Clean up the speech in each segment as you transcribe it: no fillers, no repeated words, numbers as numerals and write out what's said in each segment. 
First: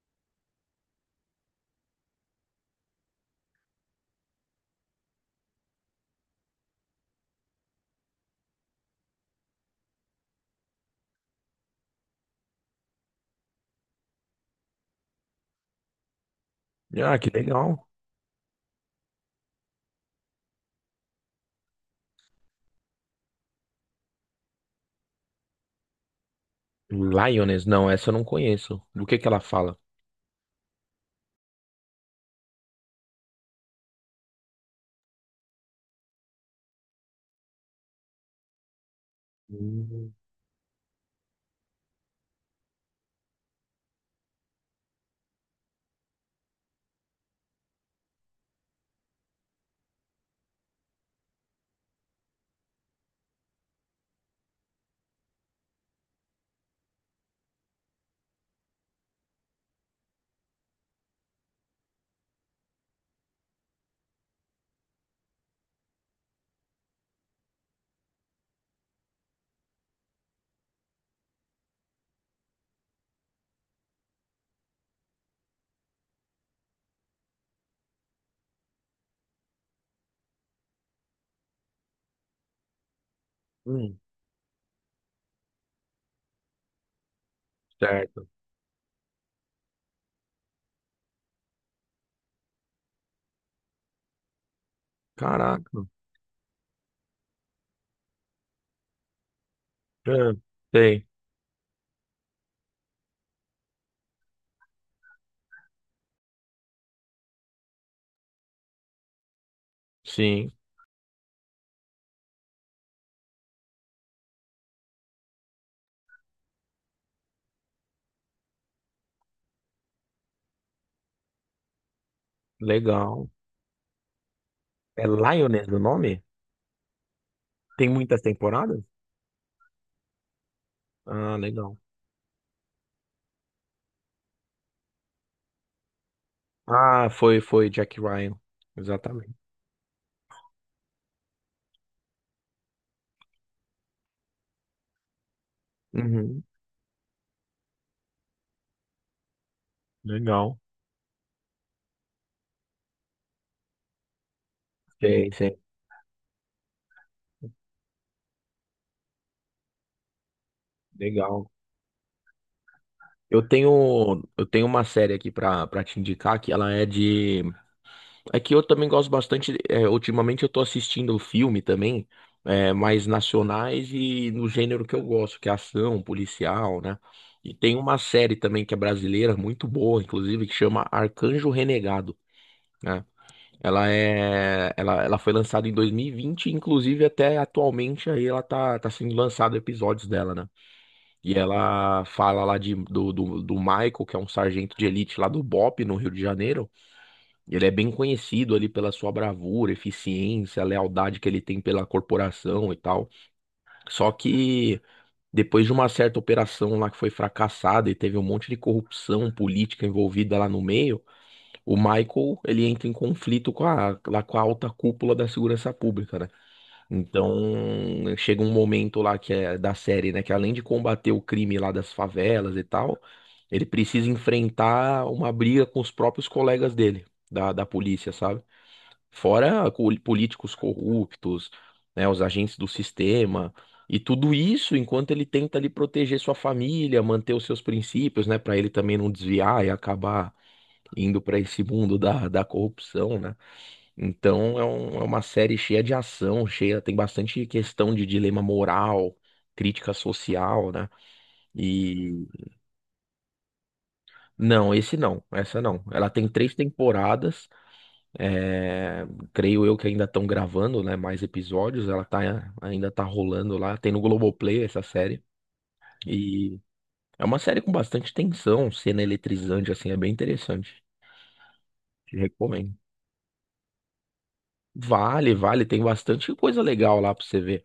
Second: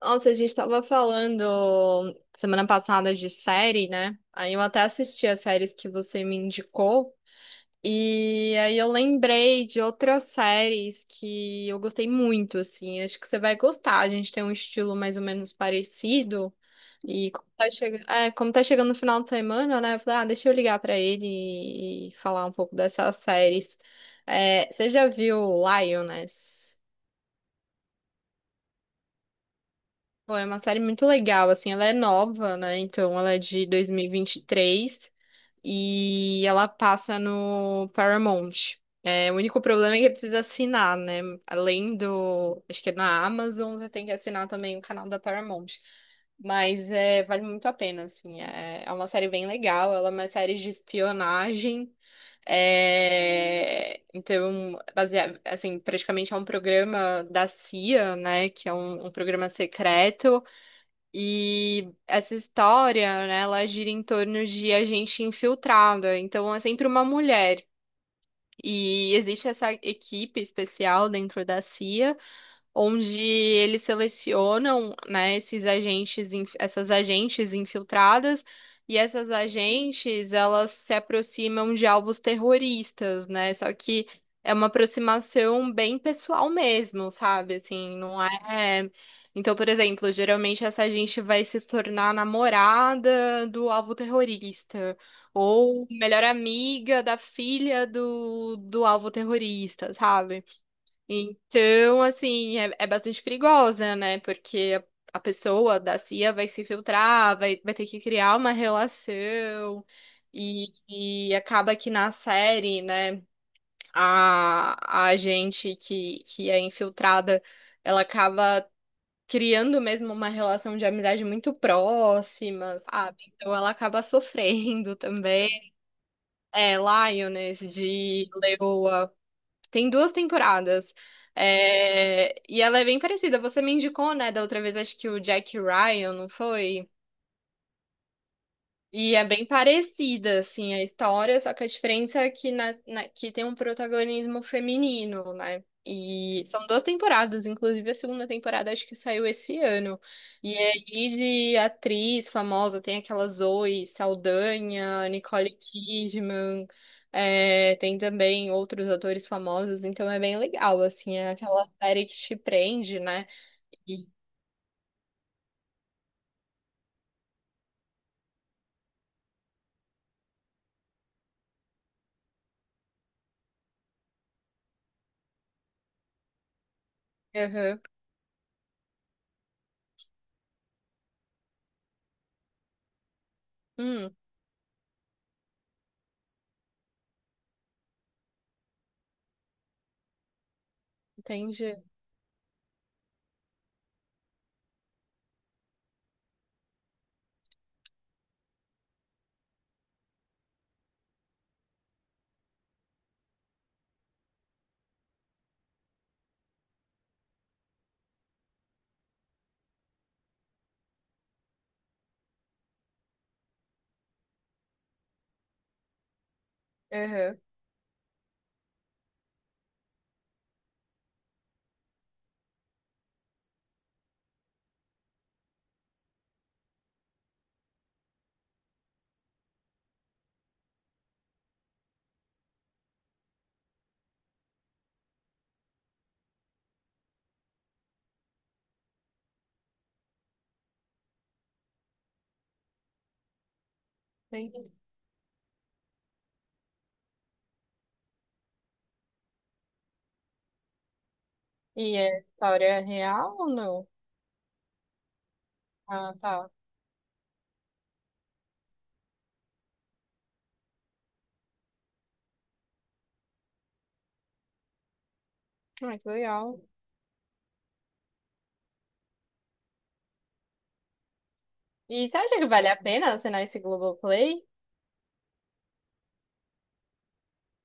Nossa, a gente tava falando semana passada de série, né? Aí eu até assisti as séries que você me indicou. E aí eu lembrei de outras séries que eu gostei muito, assim. Acho que você vai gostar. A gente tem um estilo mais ou menos parecido. Ah, que E legal. Como tá chegando no final de semana, né? Eu falei, ah, deixa eu ligar pra ele e falar um pouco dessas séries. É, você já viu Lioness? Lioness, não, essa eu não conheço. Do que ela fala? Pô, é uma série muito legal, assim, ela é nova, né? Então ela é de dois mil e vinte e três e ela passa no Paramount. É, o único problema é que Hum, precisa assinar, né? Além do, acho que é na Amazon, você tem que assinar também o canal da Paramount. Mas é, vale muito a pena, assim. É uma série bem legal, ela é uma série de espionagem. É, então, baseado, assim, praticamente é um programa da CIA, né? Que é um programa secreto. E essa história, né, ela gira em torno de a gente infiltrada, então é sempre uma mulher. E existe essa equipe especial dentro da CIA onde eles selecionam, né, esses agentes, essas agentes infiltradas, e essas agentes, elas se aproximam de alvos terroristas, né? Só hum, que é uma aproximação bem pessoal mesmo, sabe? Assim, não certo. é. Então, por exemplo, geralmente essa gente vai se tornar namorada do alvo terrorista. Caraca. Ou melhor amiga da filha do alvo terrorista, Ah, sabe? sei. Então, assim, é bastante perigosa, né? Porque a pessoa da CIA vai se filtrar, vai ter que criar uma relação. Sim, E, e acaba que na série, né, a gente que é infiltrada, ela acaba criando mesmo uma relação de amizade muito próxima, sabe? legal. Então ela acaba sofrendo É também. Lioness o nome? É, Lioness Tem muitas de temporadas? Leoa. Tem duas temporadas. Ah, legal. E ela é bem parecida. Você me indicou, né, da outra vez, acho que o Jack Ryan, não foi? Ah, foi Jack Ryan. E é Exatamente. bem parecida, assim, a história, só que a diferença é que, que tem um protagonismo feminino, né? Uhum, E são duas temporadas, inclusive a segunda temporada acho que saiu esse ano. E legal. aí de atriz famosa tem aquela Zoe Saldanha, Sei, Nicole sei. Kidman, é, tem também outros atores famosos, então é bem legal, assim, é Legal. aquela série que te prende, né? Eu E, tenho, eu tenho uma série aqui pra te indicar que ela é de. É que eu também gosto bastante. Ultimamente eu tô assistindo filme também, mais nacionais e no gênero que eu gosto, que é ação, policial, né? E tem aham, uma série também que é brasileira, muito boa, inclusive, que chama Arcanjo Renegado, né? Ela hum, é, ela, ela foi lançada em 2020, inclusive até atualmente aí ela tá sendo lançado episódios dela, né? E entendi, ela fala lá do Michael, que é um sargento de elite lá do BOP, no Rio de Janeiro. Ele é bem conhecido ali pela sua bravura, eficiência, lealdade que ele tem pela corporação e tal. Só que depois de uma certa operação lá que foi fracassada e teve um monte de corrupção política envolvida lá no meio, o Michael, ele entra em conflito com a, lá com a alta cúpula da segurança pública, né? aham, Então, chega um momento lá que é da série, né, que além de combater o crime lá das favelas e tal, ele precisa enfrentar uma briga com os próprios colegas dele, da polícia, sabe? Fora políticos corruptos, né, os agentes do sistema, e tudo isso enquanto ele tenta ali proteger sua família, manter os seus princípios, né, para ele também não desviar e acabar indo para esse mundo da corrupção, né? Então entendi. É uma série cheia de ação, cheia, tem bastante questão de dilema moral, crítica social, né? E a E história é real ou não? não, esse não, essa não. Ela Ah, tem tá. três temporadas. É, creio eu que ainda estão gravando, né, mais episódios. Ela tá, ainda tá rolando lá. Tem no Globoplay essa série. Ah, que E legal. é uma série com bastante tensão, cena eletrizante, assim, é bem interessante. E Te você acha que vale a recomendo. pena assinar esse Globoplay? Vale, vale. Tem bastante coisa legal lá pra você ver.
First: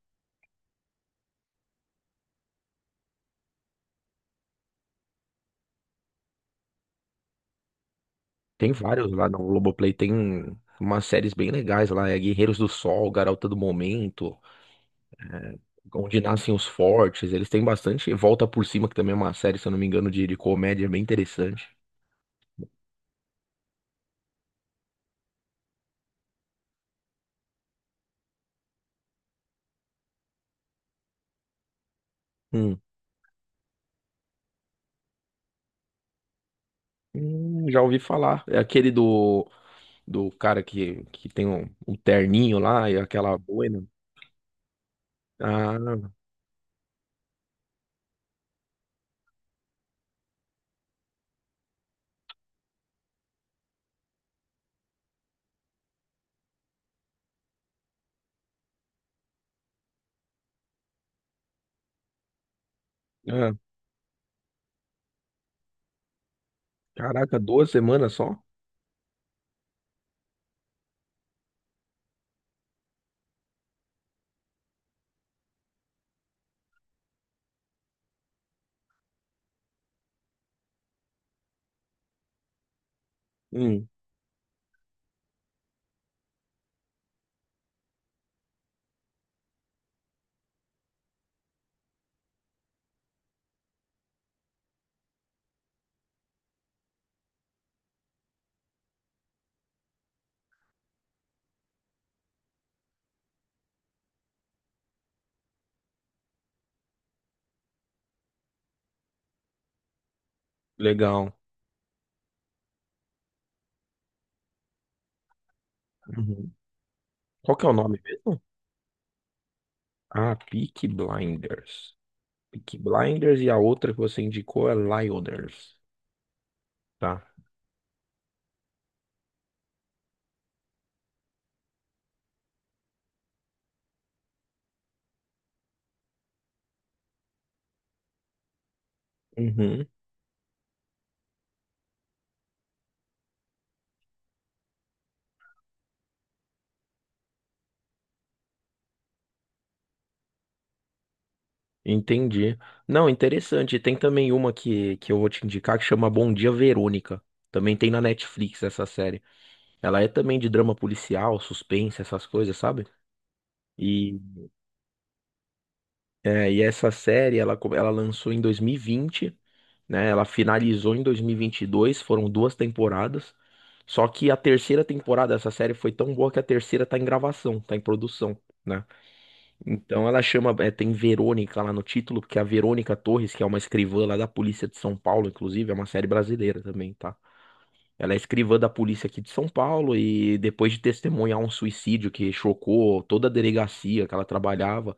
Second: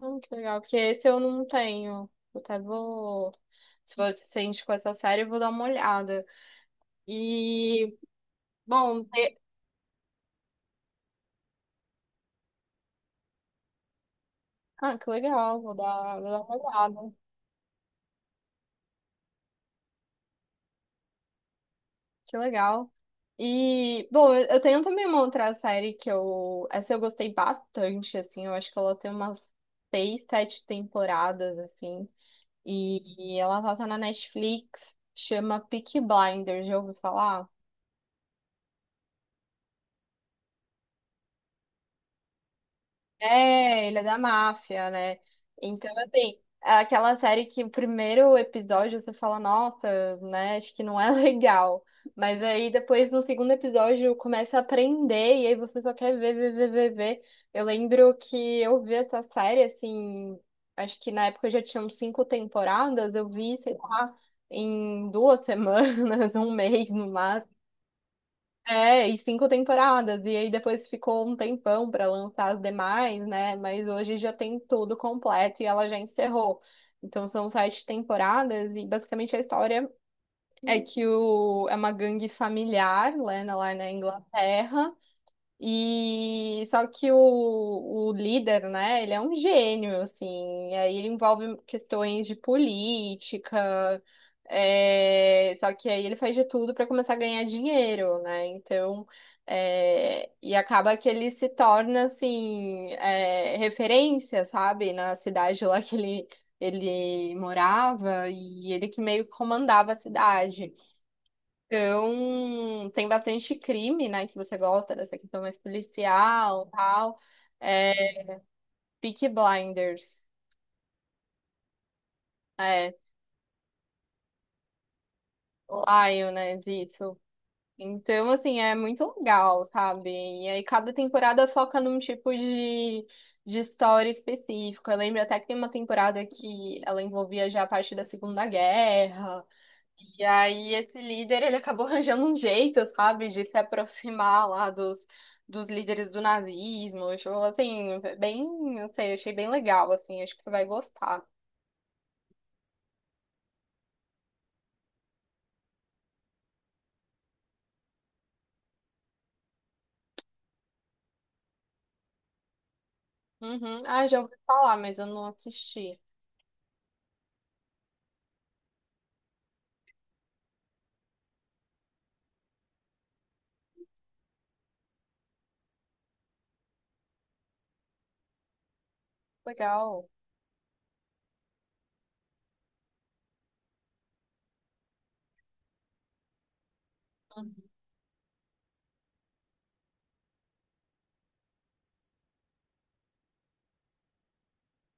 Ah, que legal, porque esse eu não tenho. Eu até vou. Se você indicou essa série, eu vou dar uma olhada. E, Tem bom, vários lá no Globoplay. Tem umas séries bem legais lá. É Guerreiros do Sol, Garota do Momento, ah, que legal, Onde vou dar Nascem uma os olhada. Fortes. Eles têm bastante. Volta por Cima, que também é uma série, se eu não me engano, de comédia bem interessante. Que legal. E, bom, eu tenho também uma outra série que eu. Essa eu gostei bastante, assim. Eu acho que ela tem umas seis, sete temporadas, assim. Hum. E ela solta na Netflix, chama Peaky Blinders, já ouviu falar? Já ouvi falar. É aquele do cara que tem um terninho lá e aquela boina. É, ele é da máfia, né? Então, Ah, assim, é aquela série que o primeiro episódio você fala, nossa, né, acho que não é legal. Mas aí depois no segundo episódio começa a aprender e aí você só quer ver, ver, ver, ver, ver. Eu lembro que eu vi essa série, assim, acho que na época já tinham cinco temporadas, eu ah, vi, sei lá, em 2 semanas, um mês no caraca, máximo. duas semanas só? É, e cinco temporadas. E aí depois ficou um tempão para lançar as demais, né? Mas hoje já tem tudo completo e ela já encerrou. Então são sete temporadas e basicamente a história é uma gangue familiar, né, lá Hum, na Inglaterra. E só que o líder, né, ele é um gênio, assim, e aí ele envolve questões de política, é, só que aí ele faz de tudo para começar a ganhar dinheiro, né? Então, é, e acaba que ele se torna assim, é, referência, sabe, na cidade lá que ele morava, e ele que meio que comandava a cidade. legal. Então, tem bastante crime, né, que você gosta dessa questão mais Uhum. policial, tal. Qual que é o nome É, mesmo? Peaky Blinders, Ah, Peaky Blinders. Peaky é, Blinders e a outra que você indicou é Lyoders. *lion*, né, disso. Tá. Então, assim, é muito legal, sabe? E aí cada temporada foca num tipo de história específica. Eu lembro até que tem uma temporada que ela envolvia já a parte da Segunda Guerra. Uhum, E aí esse líder, ele acabou arranjando um jeito, sabe, de se aproximar lá dos líderes do nazismo. Tipo, assim, bem, não sei, achei bem legal, assim, acho que você vai gostar. entendi. Não, interessante. Tem também uma que eu vou te indicar que chama Bom Dia Verônica. Também tem na Netflix essa série. Ela é também de drama policial, suspense, essas coisas, sabe? Uhum. Ah, E, já ouvi falar, mas eu não assisti. e essa série, ela lançou em 2020, né? Ela finalizou em 2022, foram duas temporadas. Só que a terceira temporada dessa série foi tão boa que a terceira tá em gravação, tá em produção, né? Então Legal. ela chama, é, tem Verônica lá no título, porque a Verônica Torres, que é uma escrivã lá da Polícia de São Paulo, inclusive, é uma série brasileira também, tá? Uhum. Ela é escrivã da polícia aqui de São Paulo e depois de testemunhar um suicídio que chocou toda a delegacia que ela trabalhava,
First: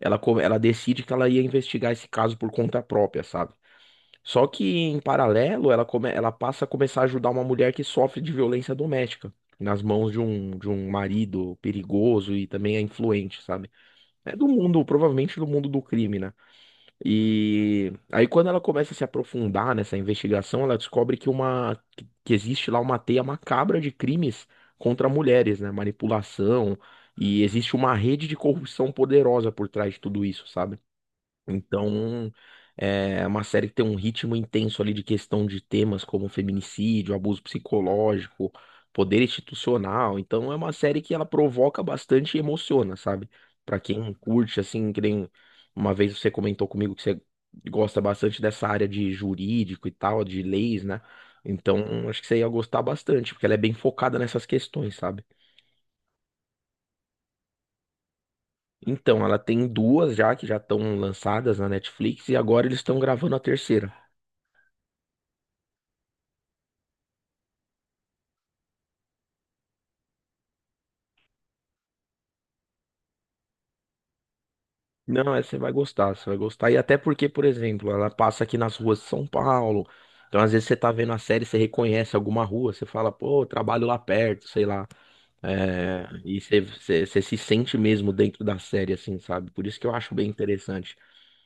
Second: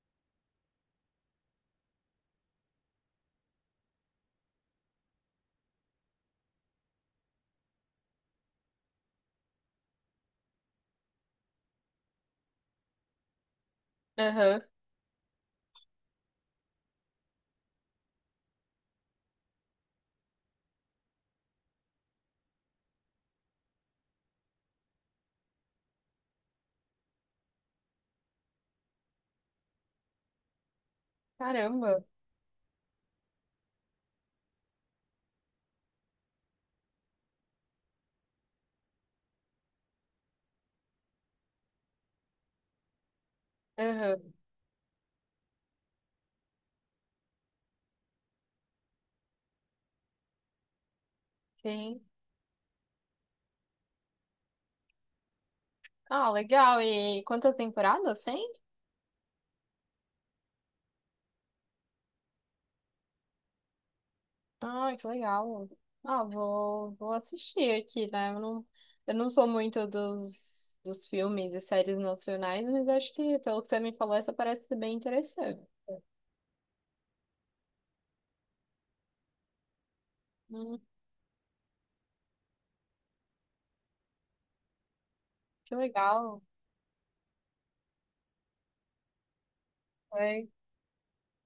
ela decide que ela ia investigar esse caso por conta própria, sabe? Só que em paralelo, ela passa a começar a ajudar uma mulher que sofre de violência doméstica nas mãos de um marido perigoso e também é influente, sabe? É do Aham. mundo, provavelmente do mundo do crime, né? E aí quando ela começa a se aprofundar nessa investigação, ela descobre que existe lá uma teia macabra de crimes contra mulheres, né? Manipulação, e existe uma rede de corrupção poderosa por trás de tudo isso, sabe? Caramba. Então, é uma série que tem um ritmo intenso ali de questão de temas como feminicídio, abuso psicológico, poder institucional. Então, é uma série que ela provoca bastante e emociona, sabe? Pra quem Aham. curte, assim, que nem uma vez você comentou comigo que você gosta bastante dessa área de jurídico e tal, de leis, né? Sim. Então, acho que você ia gostar bastante, porque ela é bem focada nessas questões, sabe? Ah, legal. E quantas temporadas tem? Então, ela tem duas já que já estão lançadas na Netflix e agora eles estão gravando a terceira. Ai, que legal. Ah, vou assistir aqui, né? Eu não sou muito dos filmes e séries nacionais, mas acho que, pelo que você me falou, essa parece ser bem Não, essa você interessante. vai gostar, você vai gostar. E até porque, por exemplo, ela passa aqui nas ruas de São Paulo. Então, às vezes, você Hum, tá vendo a série, você reconhece alguma rua, você fala, pô, eu trabalho lá perto, sei lá. que É, e legal. você se sente mesmo dentro da série, assim, sabe? Por isso que eu acho bem É. interessante.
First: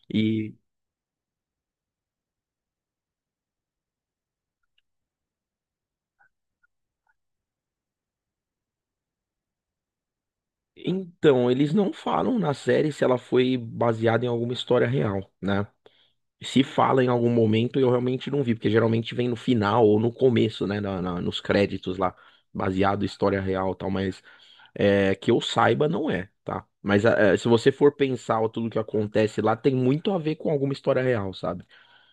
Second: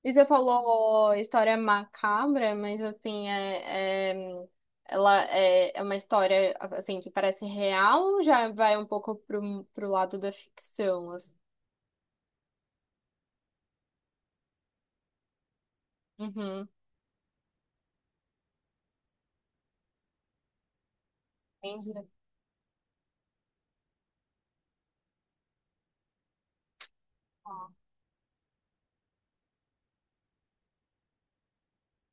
E você E falou história macabra, mas assim, é, ela é uma história assim que parece real ou já vai um pouco pro lado da ficção, assim? então, eles não falam na série se ela foi baseada em alguma história real, né? Se Uhum. fala em algum momento, eu realmente não vi, porque geralmente vem no final ou no começo, né? Nos créditos Entendi. lá, baseado em história real e tal, mas. É, que eu saiba, não é, tá? Mas é, se você for pensar ó, tudo que acontece lá, tem muito a ver com alguma história real, sabe?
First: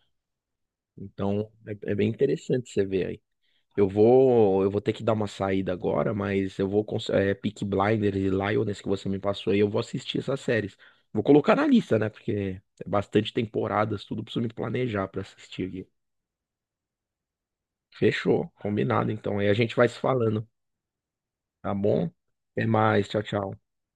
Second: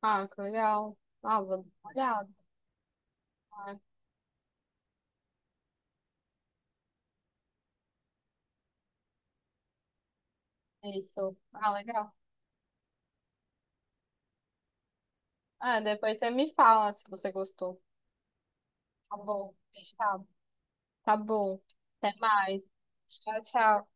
Ah, que legal. Ah, vou Então dar uma é, é bem olhada. interessante você ver aí. Né? Eu vou ter que dar uma saída agora, mas eu vou, Peaky Blinders e Lioness que você me passou aí, eu vou assistir essas séries. Vou Isso. colocar na Ah, lista, né? legal. Porque é bastante temporadas, tudo preciso me planejar pra assistir Ah, aqui. depois você me fala se você gostou. Fechou, combinado Tá então. Aí a bom. gente vai se Fechado. falando, Tá bom. tá bom? Até mais. Até mais, tchau, Tchau, tchau. tchau.